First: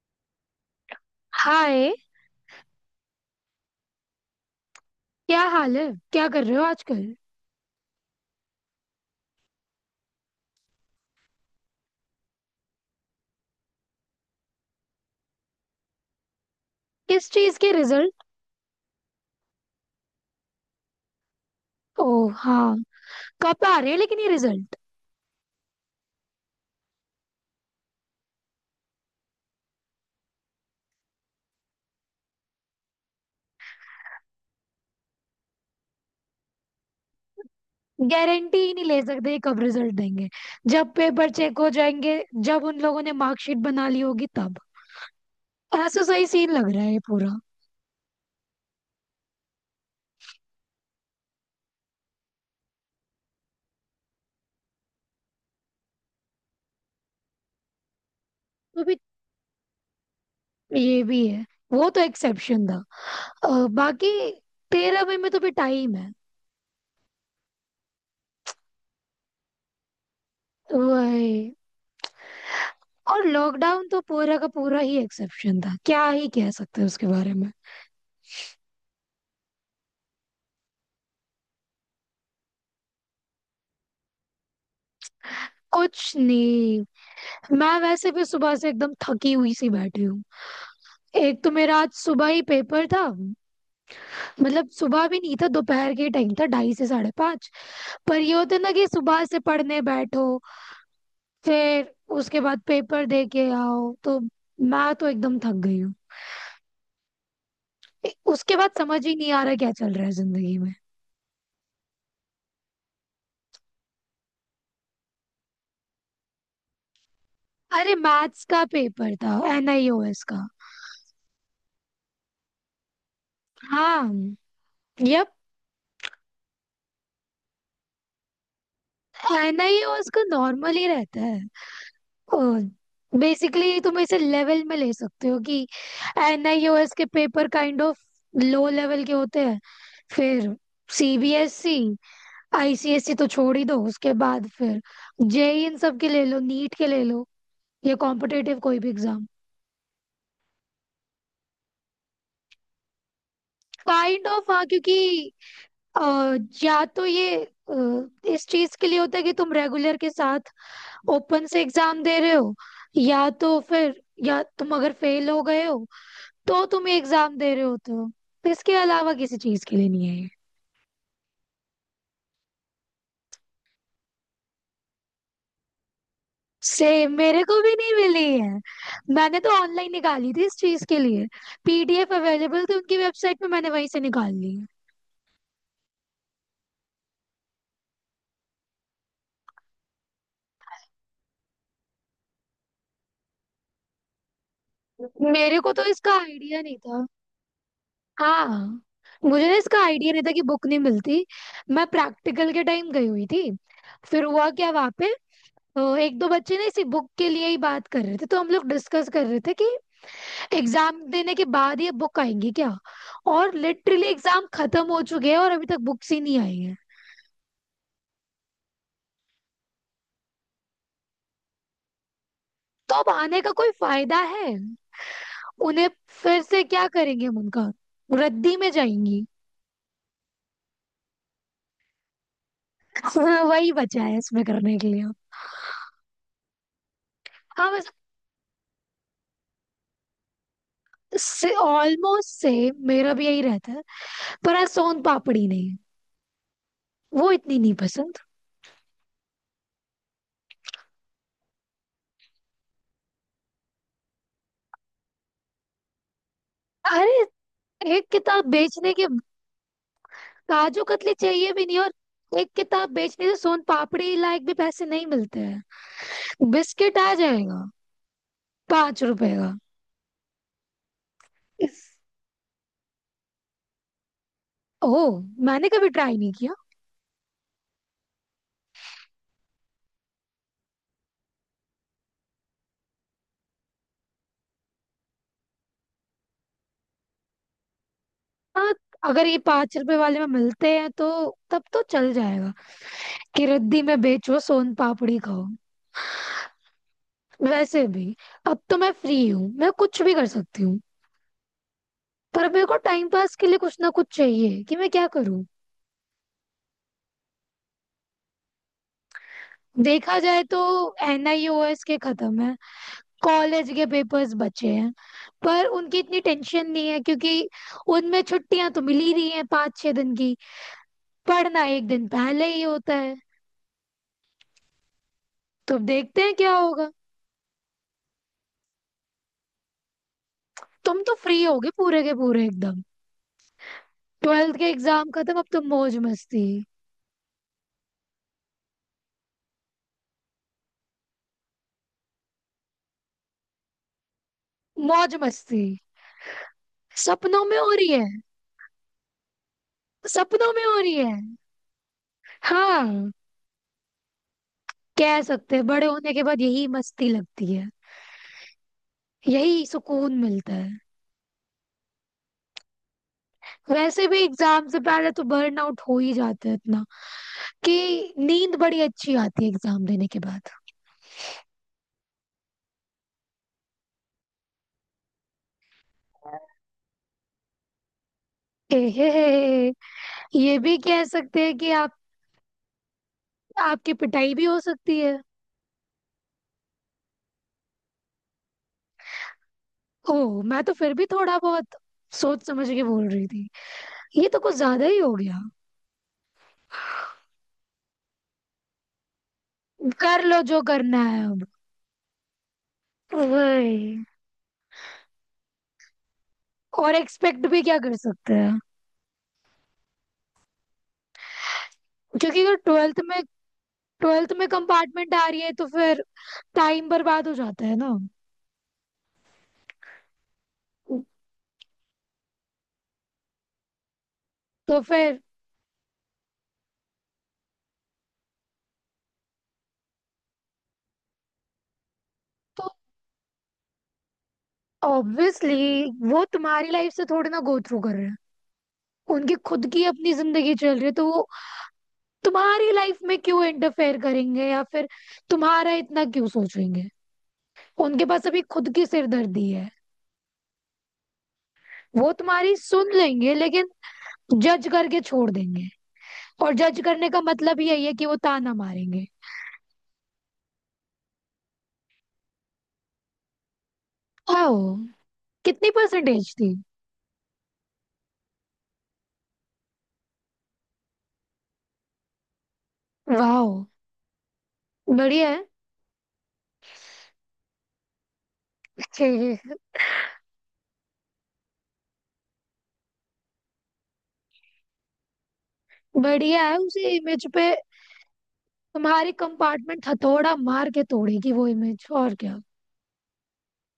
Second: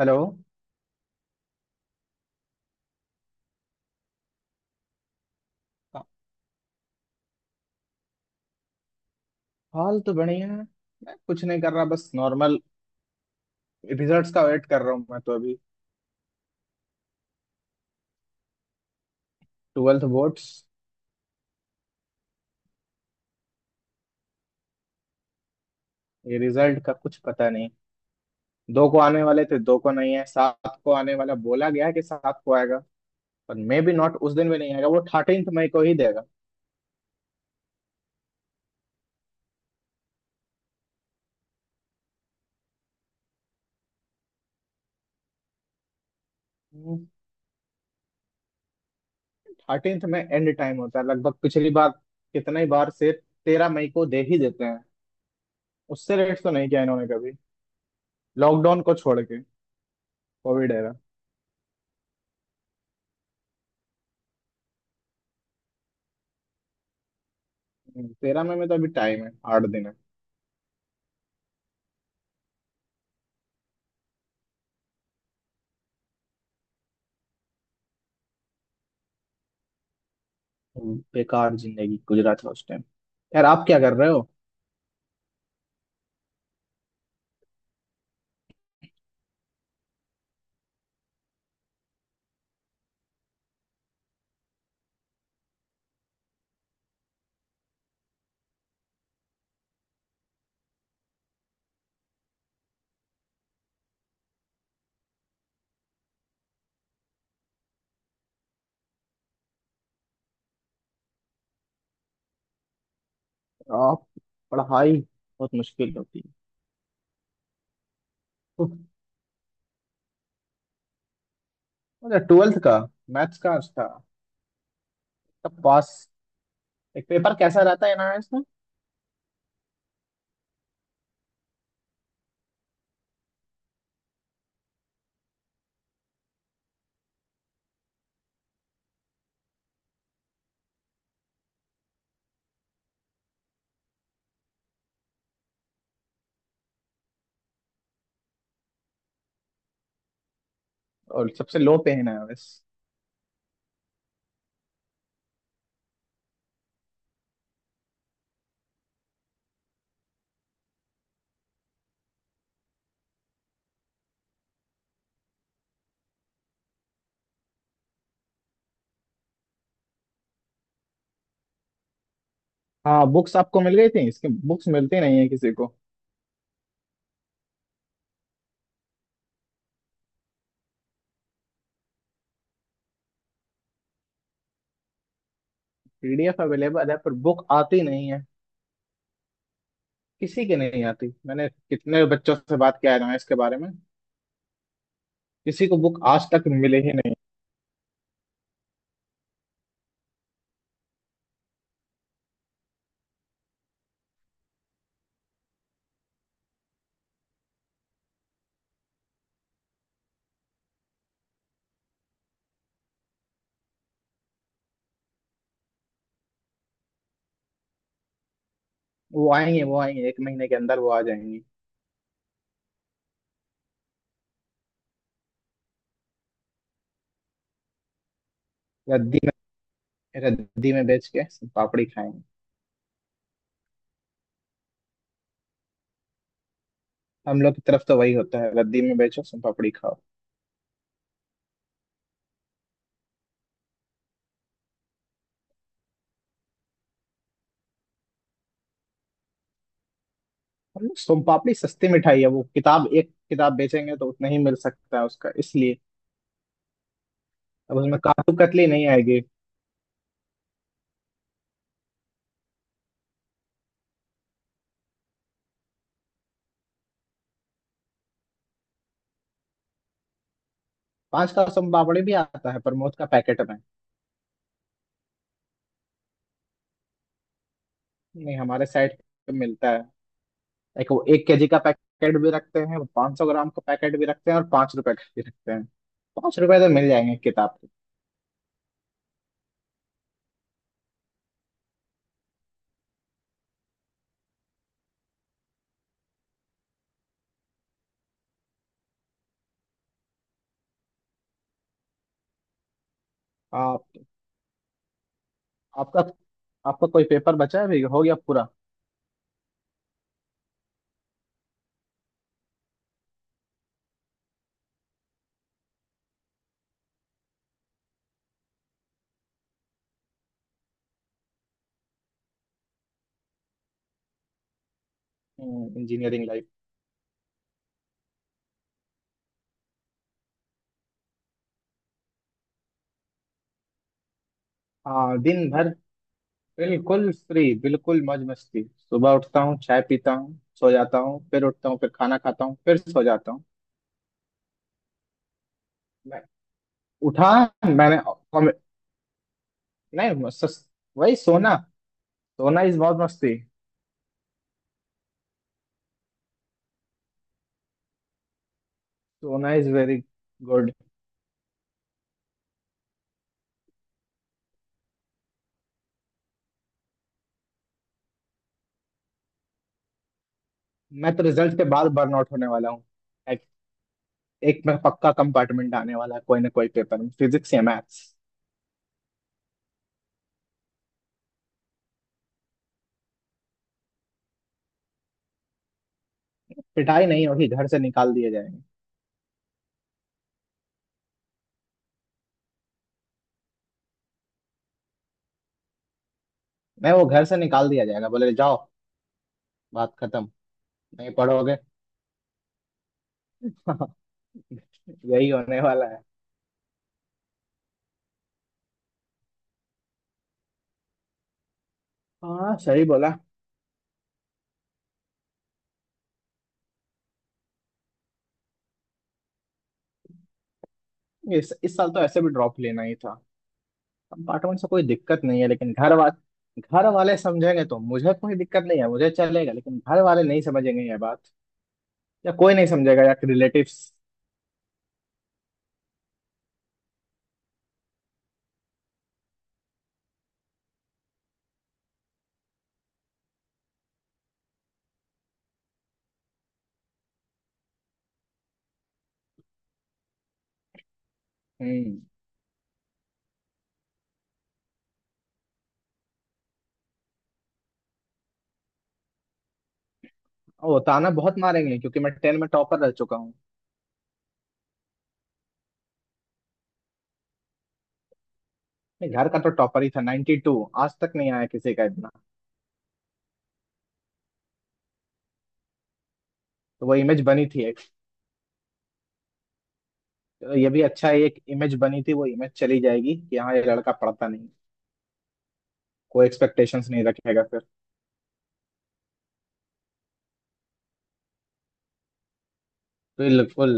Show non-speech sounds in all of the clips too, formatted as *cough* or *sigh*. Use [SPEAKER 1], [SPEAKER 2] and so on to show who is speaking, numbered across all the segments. [SPEAKER 1] Hello.
[SPEAKER 2] Hi. क्या हाल है? क्या कर रहे हो आजकल?
[SPEAKER 1] हाल तो बढ़िया है। मैं कुछ नहीं कर रहा, बस नॉर्मल। रिजल्ट्स का वेट कर रहा हूँ मैं तो अभी।
[SPEAKER 2] किस चीज के रिजल्ट?
[SPEAKER 1] Twelfth boards.
[SPEAKER 2] ओह हाँ। कब आ रहे हैं लेकिन ये रिजल्ट?
[SPEAKER 1] ये रिजल्ट का कुछ पता नहीं। दो को आने वाले थे, दो को नहीं है, सात को आने वाला बोला गया है कि सात को आएगा। पर मे भी नॉट, उस दिन भी नहीं आएगा, वो 13 मई को ही देगा।
[SPEAKER 2] गारंटी ही नहीं ले सकते कब रिजल्ट देंगे। जब पेपर चेक हो जाएंगे, जब उन लोगों ने मार्कशीट बना ली होगी तब। ऐसा सही सीन लग रहा है ये पूरा।
[SPEAKER 1] थर्टींथ में एंड टाइम होता है लगभग। पिछली बार कितना ही बार से 13 मई को दे ही देते हैं। उससे लेट तो नहीं किया इन्होंने कभी, लॉकडाउन
[SPEAKER 2] तो
[SPEAKER 1] को
[SPEAKER 2] भी।
[SPEAKER 1] छोड़ के, कोविड एरा।
[SPEAKER 2] ये भी है। वो तो एक्सेप्शन था। बाकी 13 मई में तो भी टाइम है।
[SPEAKER 1] 13 मई में तो अभी टाइम है, 8 दिन है।
[SPEAKER 2] वही। और लॉकडाउन तो पूरा का पूरा ही एक्सेप्शन था, क्या ही कह सकते हैं उसके बारे में।
[SPEAKER 1] बेकार जिंदगी गुजरा था उस टाइम। यार, आप क्या कर रहे हो?
[SPEAKER 2] कुछ नहीं। मैं वैसे भी सुबह से एकदम थकी हुई सी बैठी हूँ। एक तो मेरा आज सुबह ही पेपर था। मतलब सुबह भी नहीं था, दोपहर के टाइम था, 2:30 से 5:30। पर ये होता है ना कि सुबह से पढ़ने बैठो, फिर उसके बाद पेपर दे के आओ तो मैं तो एकदम थक गई हूँ। उसके बाद समझ ही नहीं आ रहा क्या चल रहा है जिंदगी में।
[SPEAKER 1] आप, पढ़ाई बहुत मुश्किल होती है।
[SPEAKER 2] अरे मैथ्स का
[SPEAKER 1] उफ।
[SPEAKER 2] पेपर था एनआईओएस का।
[SPEAKER 1] अच्छा, ट्वेल्थ का मैथ्स का था
[SPEAKER 2] हाँ। यप।
[SPEAKER 1] तब? पास। एक पेपर कैसा रहता है एनआरएस में?
[SPEAKER 2] एनआईओएस का नॉर्मल ही रहता है। बेसिकली तुम इसे लेवल में ले सकते हो कि एनआईओएस के paper kind of low level के होते हैं। फिर सीबीएसई, आईसीएसई तो छोड़ ही दो, उसके बाद फिर जेई इन सब के ले लो, नीट के ले लो, या कॉम्पिटेटिव कोई भी एग्जाम।
[SPEAKER 1] और सबसे लो पे है एनआरएस।
[SPEAKER 2] काइंड ऑफ हाँ, क्योंकि अ, या तो ये इस चीज के लिए होता है कि तुम रेगुलर के साथ ओपन से एग्जाम दे रहे हो, या तो फिर या तुम अगर फेल हो गए हो तो तुम ये एग्जाम दे रहे होते हो। तो इसके अलावा किसी चीज के लिए नहीं है ये।
[SPEAKER 1] हाँ, बुक्स आपको मिल गई थी? इसके बुक्स मिलती नहीं है किसी को।
[SPEAKER 2] सेम, मेरे को भी नहीं मिली है। मैंने तो ऑनलाइन निकाली थी इस चीज के लिए, पीडीएफ अवेलेबल थी उनकी वेबसाइट पे, मैंने वहीं से निकाल ली है।
[SPEAKER 1] पीडीएफ अवेलेबल है पर बुक आती नहीं है किसी के, नहीं आती। मैंने कितने बच्चों से बात किया एनआरएस के बारे में,
[SPEAKER 2] मेरे
[SPEAKER 1] किसी
[SPEAKER 2] को
[SPEAKER 1] को
[SPEAKER 2] तो
[SPEAKER 1] बुक
[SPEAKER 2] इसका
[SPEAKER 1] आज तक
[SPEAKER 2] आइडिया नहीं
[SPEAKER 1] मिले ही
[SPEAKER 2] था।
[SPEAKER 1] नहीं।
[SPEAKER 2] हाँ, मुझे ना इसका आइडिया नहीं था कि बुक नहीं मिलती। मैं प्रैक्टिकल के टाइम गई हुई थी, फिर हुआ क्या वहां पे, एक दो बच्चे ना इसी बुक के लिए ही बात कर रहे थे, तो हम लोग डिस्कस कर रहे थे कि एग्जाम देने के बाद ये बुक आएंगी क्या। और लिटरली एग्जाम खत्म हो चुके हैं और अभी तक बुक्स ही नहीं आई हैं।
[SPEAKER 1] वो आएंगे एक महीने के अंदर वो आ जाएंगी।
[SPEAKER 2] तो अब आने का कोई फायदा है उन्हें? फिर से क्या करेंगे हम उनका? रद्दी में
[SPEAKER 1] या
[SPEAKER 2] जाएंगी।
[SPEAKER 1] रद्दी में बेच के सोन पापड़ी खाएंगे।
[SPEAKER 2] *laughs* वही बचा है इसमें करने के लिए।
[SPEAKER 1] हम लोग की
[SPEAKER 2] हाँ
[SPEAKER 1] तरफ
[SPEAKER 2] बस,
[SPEAKER 1] तो वही होता है, रद्दी में बेचो सोन पापड़ी खाओ।
[SPEAKER 2] से ऑलमोस्ट से मेरा भी यही रहता है। पर आज सोन पापड़ी नहीं, वो इतनी नहीं पसंद।
[SPEAKER 1] हम लोग सोन पापड़ी सस्ती मिठाई है, वो किताब, एक किताब बेचेंगे तो उतना ही मिल सकता है उसका, इसलिए।
[SPEAKER 2] अरे
[SPEAKER 1] अब उसमें
[SPEAKER 2] एक
[SPEAKER 1] काटू
[SPEAKER 2] किताब
[SPEAKER 1] कतली नहीं
[SPEAKER 2] बेचने के,
[SPEAKER 1] आएगी।
[SPEAKER 2] काजू कतली चाहिए भी नहीं, और एक किताब बेचने से सोन पापड़ी लायक भी पैसे नहीं मिलते हैं। बिस्किट आ जाएगा 5 रुपए का।
[SPEAKER 1] पांच का सोन
[SPEAKER 2] इस
[SPEAKER 1] पापड़ी भी आता है प्रमोद का पैकेट में।
[SPEAKER 2] ओ, मैंने कभी ट्राई नहीं किया।
[SPEAKER 1] नहीं, हमारे साइड पे मिलता है। एक वो, एक केजी का पैकेट भी रखते हैं, वो 500 ग्राम का पैकेट भी रखते हैं, और 5 रुपए का भी रखते हैं। 5 रुपए तो मिल जाएंगे किताब के।
[SPEAKER 2] हाँ अगर ये 5 रुपए वाले में मिलते हैं तो तब तो चल जाएगा कि रद्दी में बेचो सोन पापड़ी खाओ। वैसे भी अब तो मैं फ्री हूँ, मैं कुछ भी कर सकती हूँ। पर मेरे को टाइम पास के लिए कुछ
[SPEAKER 1] आप
[SPEAKER 2] ना कुछ चाहिए कि मैं क्या करूँ।
[SPEAKER 1] आपका आपका कोई पेपर बचा है अभी, हो गया पूरा?
[SPEAKER 2] देखा जाए तो एनआईओएस के खत्म है, कॉलेज के पेपर्स बचे हैं, पर उनकी इतनी टेंशन नहीं है क्योंकि उनमें छुट्टियां तो मिल ही रही हैं 5-6 दिन की। पढ़ना एक दिन पहले ही होता है। तो अब देखते
[SPEAKER 1] इंजीनियरिंग।
[SPEAKER 2] हैं क्या होगा। तुम तो फ्री होगे पूरे के पूरे एकदम। ट्वेल्थ के एग्जाम
[SPEAKER 1] हाँ,
[SPEAKER 2] खत्म, अब
[SPEAKER 1] दिन
[SPEAKER 2] तो
[SPEAKER 1] भर
[SPEAKER 2] मौज मस्ती।
[SPEAKER 1] बिल्कुल फ्री, बिल्कुल मौज मस्ती। सुबह उठता हूँ, चाय पीता हूँ, सो जाता हूँ, फिर उठता हूँ, फिर खाना खाता हूँ, फिर सो जाता हूँ।
[SPEAKER 2] मौज मस्ती
[SPEAKER 1] मैं उठा,
[SPEAKER 2] सपनों में हो रही
[SPEAKER 1] मैंने
[SPEAKER 2] है।
[SPEAKER 1] कॉमे- नहीं
[SPEAKER 2] सपनों
[SPEAKER 1] सस,
[SPEAKER 2] में हो रही है।
[SPEAKER 1] वही सोना। सोना इज मौज
[SPEAKER 2] हाँ,
[SPEAKER 1] मस्ती।
[SPEAKER 2] कह सकते हैं बड़े होने के बाद यही मस्ती लगती है,
[SPEAKER 1] सोना
[SPEAKER 2] यही
[SPEAKER 1] इज वेरी
[SPEAKER 2] सुकून मिलता है।
[SPEAKER 1] गुड।
[SPEAKER 2] वैसे भी एग्जाम से पहले तो आउट हो ही जाता है इतना कि नींद बड़ी अच्छी आती है एग्जाम देने के बाद।
[SPEAKER 1] मैं तो रिजल्ट के बाद बर्नआउट होने वाला हूँ। एक, एक मैं पक्का कंपार्टमेंट आने वाला है, कोई ना कोई पेपर में, फिजिक्स या मैथ्स।
[SPEAKER 2] एहे, ये भी कह सकते हैं कि आप, आपकी पिटाई भी हो सकती है।
[SPEAKER 1] पिटाई नहीं होगी, घर से निकाल दिए जाएंगे।
[SPEAKER 2] ओह मैं तो फिर भी थोड़ा बहुत सोच समझ के बोल रही थी, ये तो कुछ ज्यादा ही हो गया।
[SPEAKER 1] नहीं, वो घर से निकाल दिया जाएगा, बोले जाओ, बात
[SPEAKER 2] कर
[SPEAKER 1] खत्म,
[SPEAKER 2] लो जो करना
[SPEAKER 1] नहीं
[SPEAKER 2] है अब।
[SPEAKER 1] पढ़ोगे। *laughs* *laughs*
[SPEAKER 2] वही।
[SPEAKER 1] यही होने वाला है।
[SPEAKER 2] और एक्सपेक्ट भी क्या कर सकते हैं? क्योंकि अगर
[SPEAKER 1] हाँ, सही बोला।
[SPEAKER 2] ट्वेल्थ में कंपार्टमेंट आ रही है तो फिर टाइम बर्बाद हो जाता है ना?
[SPEAKER 1] इस साल तो ऐसे भी ड्रॉप लेना ही था। अब पार्ट वन से
[SPEAKER 2] तो
[SPEAKER 1] कोई
[SPEAKER 2] फिर
[SPEAKER 1] दिक्कत नहीं है, लेकिन घर वाले समझेंगे तो मुझे कोई दिक्कत नहीं है, मुझे चलेगा, लेकिन घर वाले नहीं समझेंगे ये बात, या कोई
[SPEAKER 2] तो
[SPEAKER 1] नहीं समझेगा, या रिलेटिव्स।
[SPEAKER 2] ऑब्वियसली वो तुम्हारी लाइफ से थोड़ी ना गो थ्रू कर रहे हैं। उनकी खुद की अपनी जिंदगी चल रही है, तो वो तुम्हारी लाइफ में क्यों इंटरफेयर करेंगे, या फिर तुम्हारा इतना क्यों सोचेंगे? उनके पास अभी खुद की सिरदर्दी है।
[SPEAKER 1] हम्म।
[SPEAKER 2] वो तुम्हारी सुन लेंगे लेकिन जज करके छोड़ देंगे। और जज करने का मतलब यही है कि वो ताना मारेंगे।
[SPEAKER 1] वो ताना बहुत मारेंगे क्योंकि मैं टेन में टॉपर रह चुका हूँ।
[SPEAKER 2] आओ, कितनी परसेंटेज थी?
[SPEAKER 1] नहीं, घर का तो टॉपर ही था, 92। आज तक नहीं आया किसी का इतना।
[SPEAKER 2] वाह, बढ़िया है।
[SPEAKER 1] तो वो इमेज बनी थी एक।
[SPEAKER 2] *laughs*
[SPEAKER 1] तो ये भी अच्छा है, एक इमेज बनी थी, वो इमेज चली जाएगी कि हाँ, ये लड़का पढ़ता नहीं। कोई
[SPEAKER 2] बढ़िया है उसी
[SPEAKER 1] एक्सपेक्टेशंस नहीं
[SPEAKER 2] इमेज
[SPEAKER 1] रखेगा
[SPEAKER 2] पे।
[SPEAKER 1] फिर।
[SPEAKER 2] तुम्हारी कंपार्टमेंट हथौड़ा मार के तोड़ेगी वो इमेज, और क्या।
[SPEAKER 1] तो ये बिल्कुल।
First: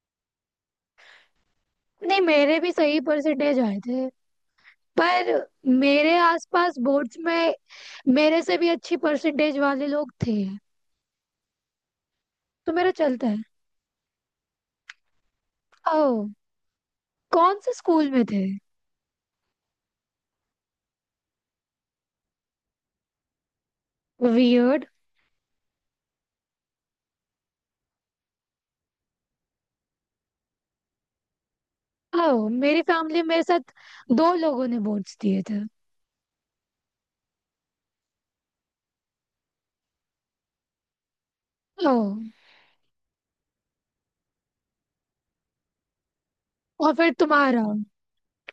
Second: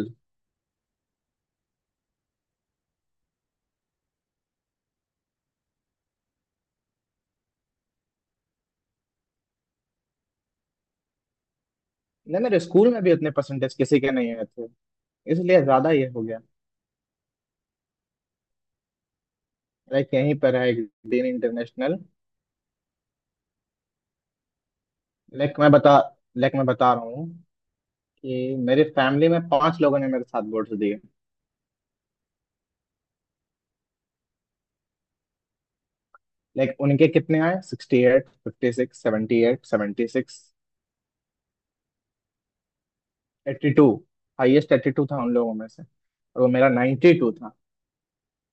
[SPEAKER 2] नहीं, मेरे भी सही परसेंटेज आए थे, पर मेरे आसपास बोर्ड्स में मेरे से भी अच्छी परसेंटेज वाले लोग थे।
[SPEAKER 1] नहीं, मेरे
[SPEAKER 2] तो मेरा
[SPEAKER 1] स्कूल में भी
[SPEAKER 2] चलता
[SPEAKER 1] उतने
[SPEAKER 2] है।
[SPEAKER 1] परसेंटेज किसी के नहीं आए थे, इसलिए ज्यादा ये हो
[SPEAKER 2] ओह,
[SPEAKER 1] गया।
[SPEAKER 2] कौन से स्कूल में थे?
[SPEAKER 1] लाइक यहीं पर है एक, दिन इंटरनेशनल।
[SPEAKER 2] वियर्ड।
[SPEAKER 1] लाइक मैं बता लाइक मैं बता रहा हूँ कि मेरी फैमिली में 5 लोगों ने मेरे साथ वोट्स दिए।
[SPEAKER 2] ओह, मेरी फैमिली, मेरे साथ दो लोगों ने बोर्ड्स दिए थे।
[SPEAKER 1] लाइक उनके कितने आए? 68, 56, 78, 76,
[SPEAKER 2] ओह,
[SPEAKER 1] 82। हाइएस्ट 82 था उन लोगों में से, और वो मेरा
[SPEAKER 2] और फिर
[SPEAKER 1] 92 था।
[SPEAKER 2] तुम्हारा,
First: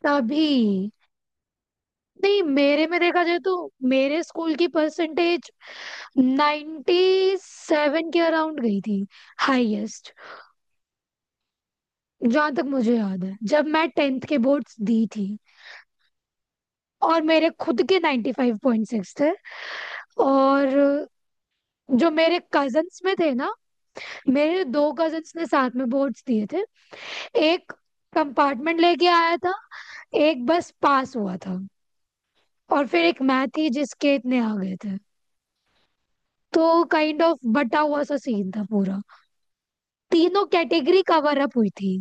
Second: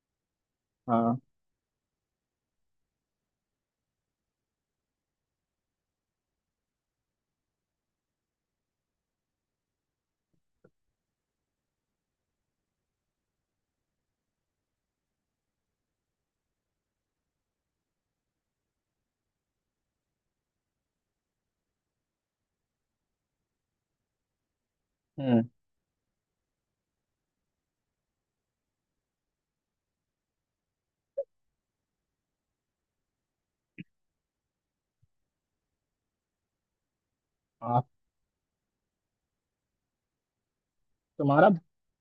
[SPEAKER 2] तभी।
[SPEAKER 1] हाँ।
[SPEAKER 2] नहीं, मेरे में देखा जाए तो मेरे स्कूल की परसेंटेज 97 के अराउंड गई थी, हाईएस्ट, जहां तक मुझे याद है, जब मैं टेंथ के बोर्ड्स दी थी। और मेरे खुद के 95.6 थे। और जो मेरे कजन्स में थे ना, मेरे दो कजन्स
[SPEAKER 1] हम्म।
[SPEAKER 2] ने साथ में बोर्ड्स दिए थे। एक कंपार्टमेंट लेके आया था, एक बस पास हुआ था, और फिर एक मैं थी जिसके इतने आ गए थे। तो काइंड ऑफ बटा
[SPEAKER 1] आप,
[SPEAKER 2] हुआ सा सीन था पूरा, तीनों कैटेगरी कवर
[SPEAKER 1] तुम्हारा
[SPEAKER 2] अप हुई थी।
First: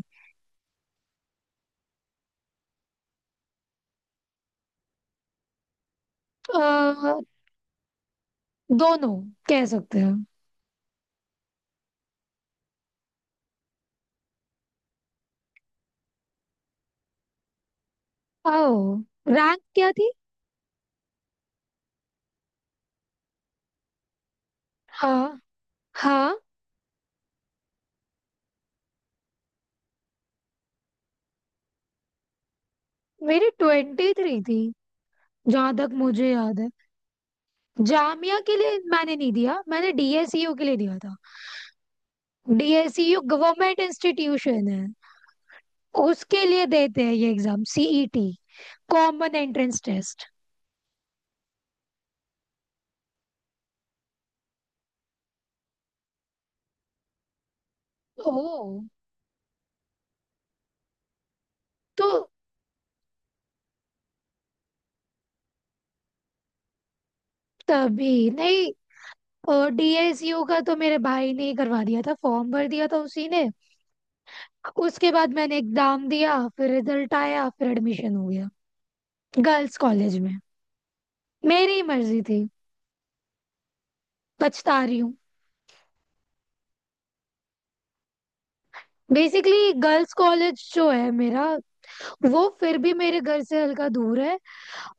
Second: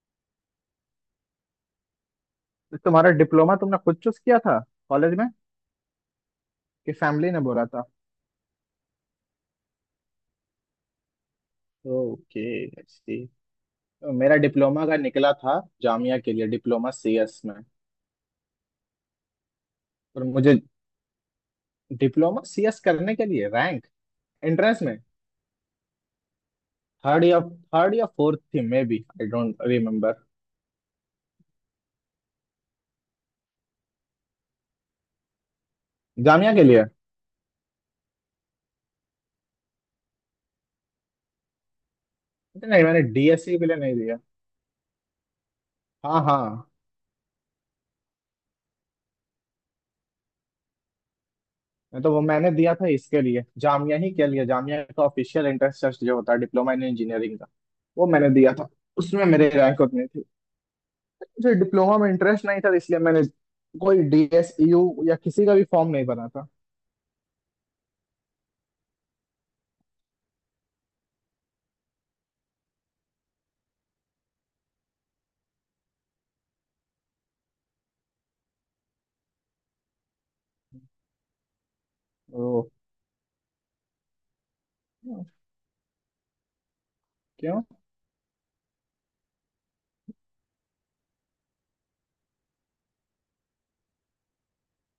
[SPEAKER 1] तुम्हारा डिप्लोमा तुमने खुद चूज किया था कॉलेज में, कि
[SPEAKER 2] अ,
[SPEAKER 1] फैमिली ने बोला था?
[SPEAKER 2] दोनों कह सकते हैं।
[SPEAKER 1] ओके। मेरा डिप्लोमा का निकला था जामिया के लिए, डिप्लोमा सीएस में।
[SPEAKER 2] ओ, रैंक क्या थी?
[SPEAKER 1] और मुझे डिप्लोमा सीएस करने के लिए रैंक एंट्रेंस में
[SPEAKER 2] हाँ हाँ,
[SPEAKER 1] थर्ड या फोर्थ थी, may be I don't remember.
[SPEAKER 2] मेरी 23 थी जहां तक मुझे
[SPEAKER 1] जामिया
[SPEAKER 2] याद
[SPEAKER 1] के
[SPEAKER 2] है।
[SPEAKER 1] लिए।
[SPEAKER 2] जामिया के लिए मैंने नहीं दिया, मैंने डीएसयू के लिए दिया था।
[SPEAKER 1] नहीं, मैंने
[SPEAKER 2] डीएसयू
[SPEAKER 1] डीएससी के लिए
[SPEAKER 2] गवर्नमेंट
[SPEAKER 1] नहीं दिया।
[SPEAKER 2] इंस्टीट्यूशन है।
[SPEAKER 1] हाँ,
[SPEAKER 2] उसके लिए
[SPEAKER 1] हाँ।
[SPEAKER 2] देते हैं ये exam, CET, common entrance test.
[SPEAKER 1] मैं तो वो, मैंने दिया था इसके लिए, जामिया ही के लिए, जामिया का ऑफिशियल एंट्रेंस टेस्ट जो होता है डिप्लोमा इन इंजीनियरिंग का, वो मैंने दिया था।
[SPEAKER 2] ओ।
[SPEAKER 1] उसमें मेरे रैंक उतनी थी। मुझे डिप्लोमा
[SPEAKER 2] तो
[SPEAKER 1] में इंटरेस्ट नहीं था, इसलिए मैंने कोई डीएसयू या किसी का भी फॉर्म नहीं भरा था।
[SPEAKER 2] तभी नहीं, डीएसयू का तो मेरे भाई ने ही करवा दिया था, फॉर्म भर दिया था उसी ने। उसके बाद मैंने एग्जाम दिया, फिर रिजल्ट आया, फिर एडमिशन हो गया गर्ल्स कॉलेज में। मेरी मर्जी थी।
[SPEAKER 1] तो
[SPEAKER 2] पछता रही हूँ।
[SPEAKER 1] क्यों?
[SPEAKER 2] बेसिकली गर्ल्स कॉलेज जो है मेरा, वो फिर भी मेरे घर से हल्का दूर है।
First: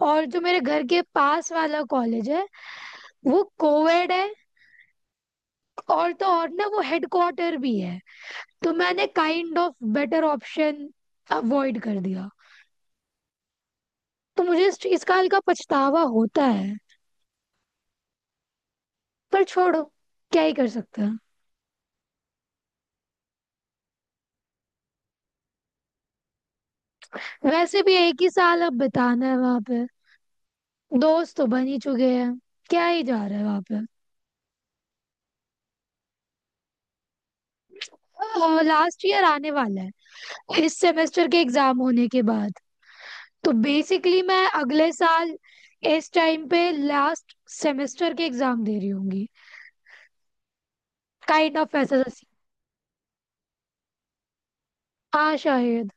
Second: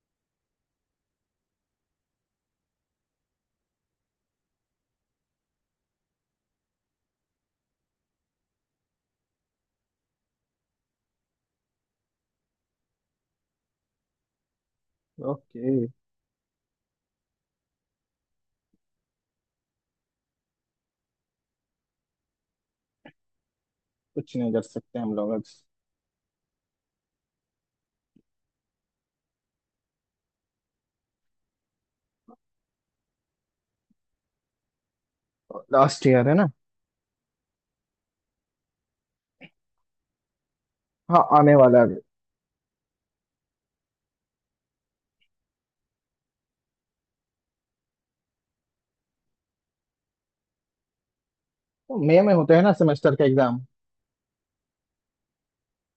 [SPEAKER 2] और जो मेरे घर के पास वाला कॉलेज है वो कोएड है, और तो और ना वो हेडक्वार्टर भी है। तो मैंने kind of better option avoid कर दिया, तो मुझे इस चीज का हल्का
[SPEAKER 1] ओके।
[SPEAKER 2] पछतावा होता है। पर छोड़ो, क्या ही कर सकते हैं।
[SPEAKER 1] कुछ नहीं कर सकते हम लोग अब।
[SPEAKER 2] वैसे भी एक ही साल अब बिताना है वहां पे, दोस्त तो बन ही चुके हैं, क्या ही जा रहा है वहां
[SPEAKER 1] लास्ट ईयर है ना।
[SPEAKER 2] पे। लास्ट ईयर आने वाला है इस सेमेस्टर
[SPEAKER 1] हाँ,
[SPEAKER 2] के
[SPEAKER 1] आने
[SPEAKER 2] एग्जाम
[SPEAKER 1] वाला है अभी
[SPEAKER 2] होने के बाद। तो बेसिकली मैं अगले साल इस टाइम पे लास्ट सेमेस्टर के एग्जाम दे रही होंगी। काइंड ऑफ
[SPEAKER 1] तो।
[SPEAKER 2] ऐसा सा
[SPEAKER 1] मई
[SPEAKER 2] scene।
[SPEAKER 1] में होते हैं ना सेमेस्टर का एग्जाम?
[SPEAKER 2] हाँ शायद।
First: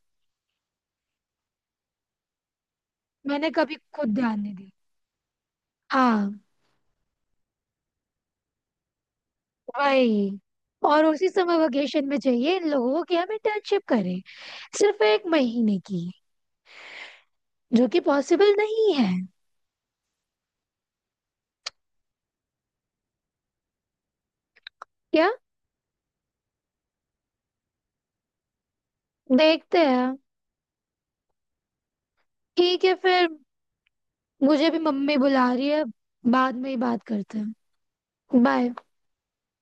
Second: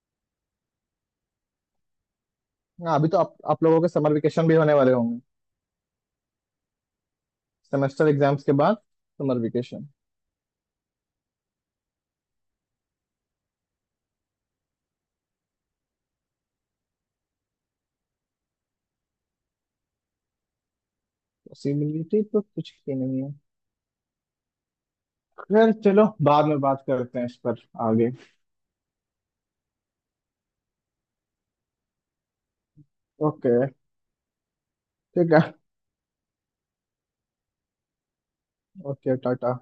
[SPEAKER 1] हाँ, अभी तो आप
[SPEAKER 2] मैंने
[SPEAKER 1] आप
[SPEAKER 2] कभी
[SPEAKER 1] लोगों के समर
[SPEAKER 2] खुद ध्यान
[SPEAKER 1] वेकेशन
[SPEAKER 2] नहीं
[SPEAKER 1] भी
[SPEAKER 2] दिया।
[SPEAKER 1] होने वाले होंगे,
[SPEAKER 2] हाँ।
[SPEAKER 1] सेमेस्टर एग्जाम्स के बाद, समर वेकेशन।
[SPEAKER 2] वही, और उसी समय वेकेशन में चाहिए इन लोगों की हम इंटर्नशिप करें, सिर्फ एक महीने की, जो कि पॉसिबल नहीं है।
[SPEAKER 1] पॉसिबिलिटी तो कुछ की नहीं है।
[SPEAKER 2] क्या?
[SPEAKER 1] खैर चलो, बाद में बात करते हैं इस पर, आगे।
[SPEAKER 2] देखते हैं। ठीक है फिर।
[SPEAKER 1] ओके।
[SPEAKER 2] मुझे भी मम्मी
[SPEAKER 1] ठीक
[SPEAKER 2] बुला
[SPEAKER 1] है।
[SPEAKER 2] रही है, बाद में ही बात करते हैं। बाय।
[SPEAKER 1] ओके, टाटा।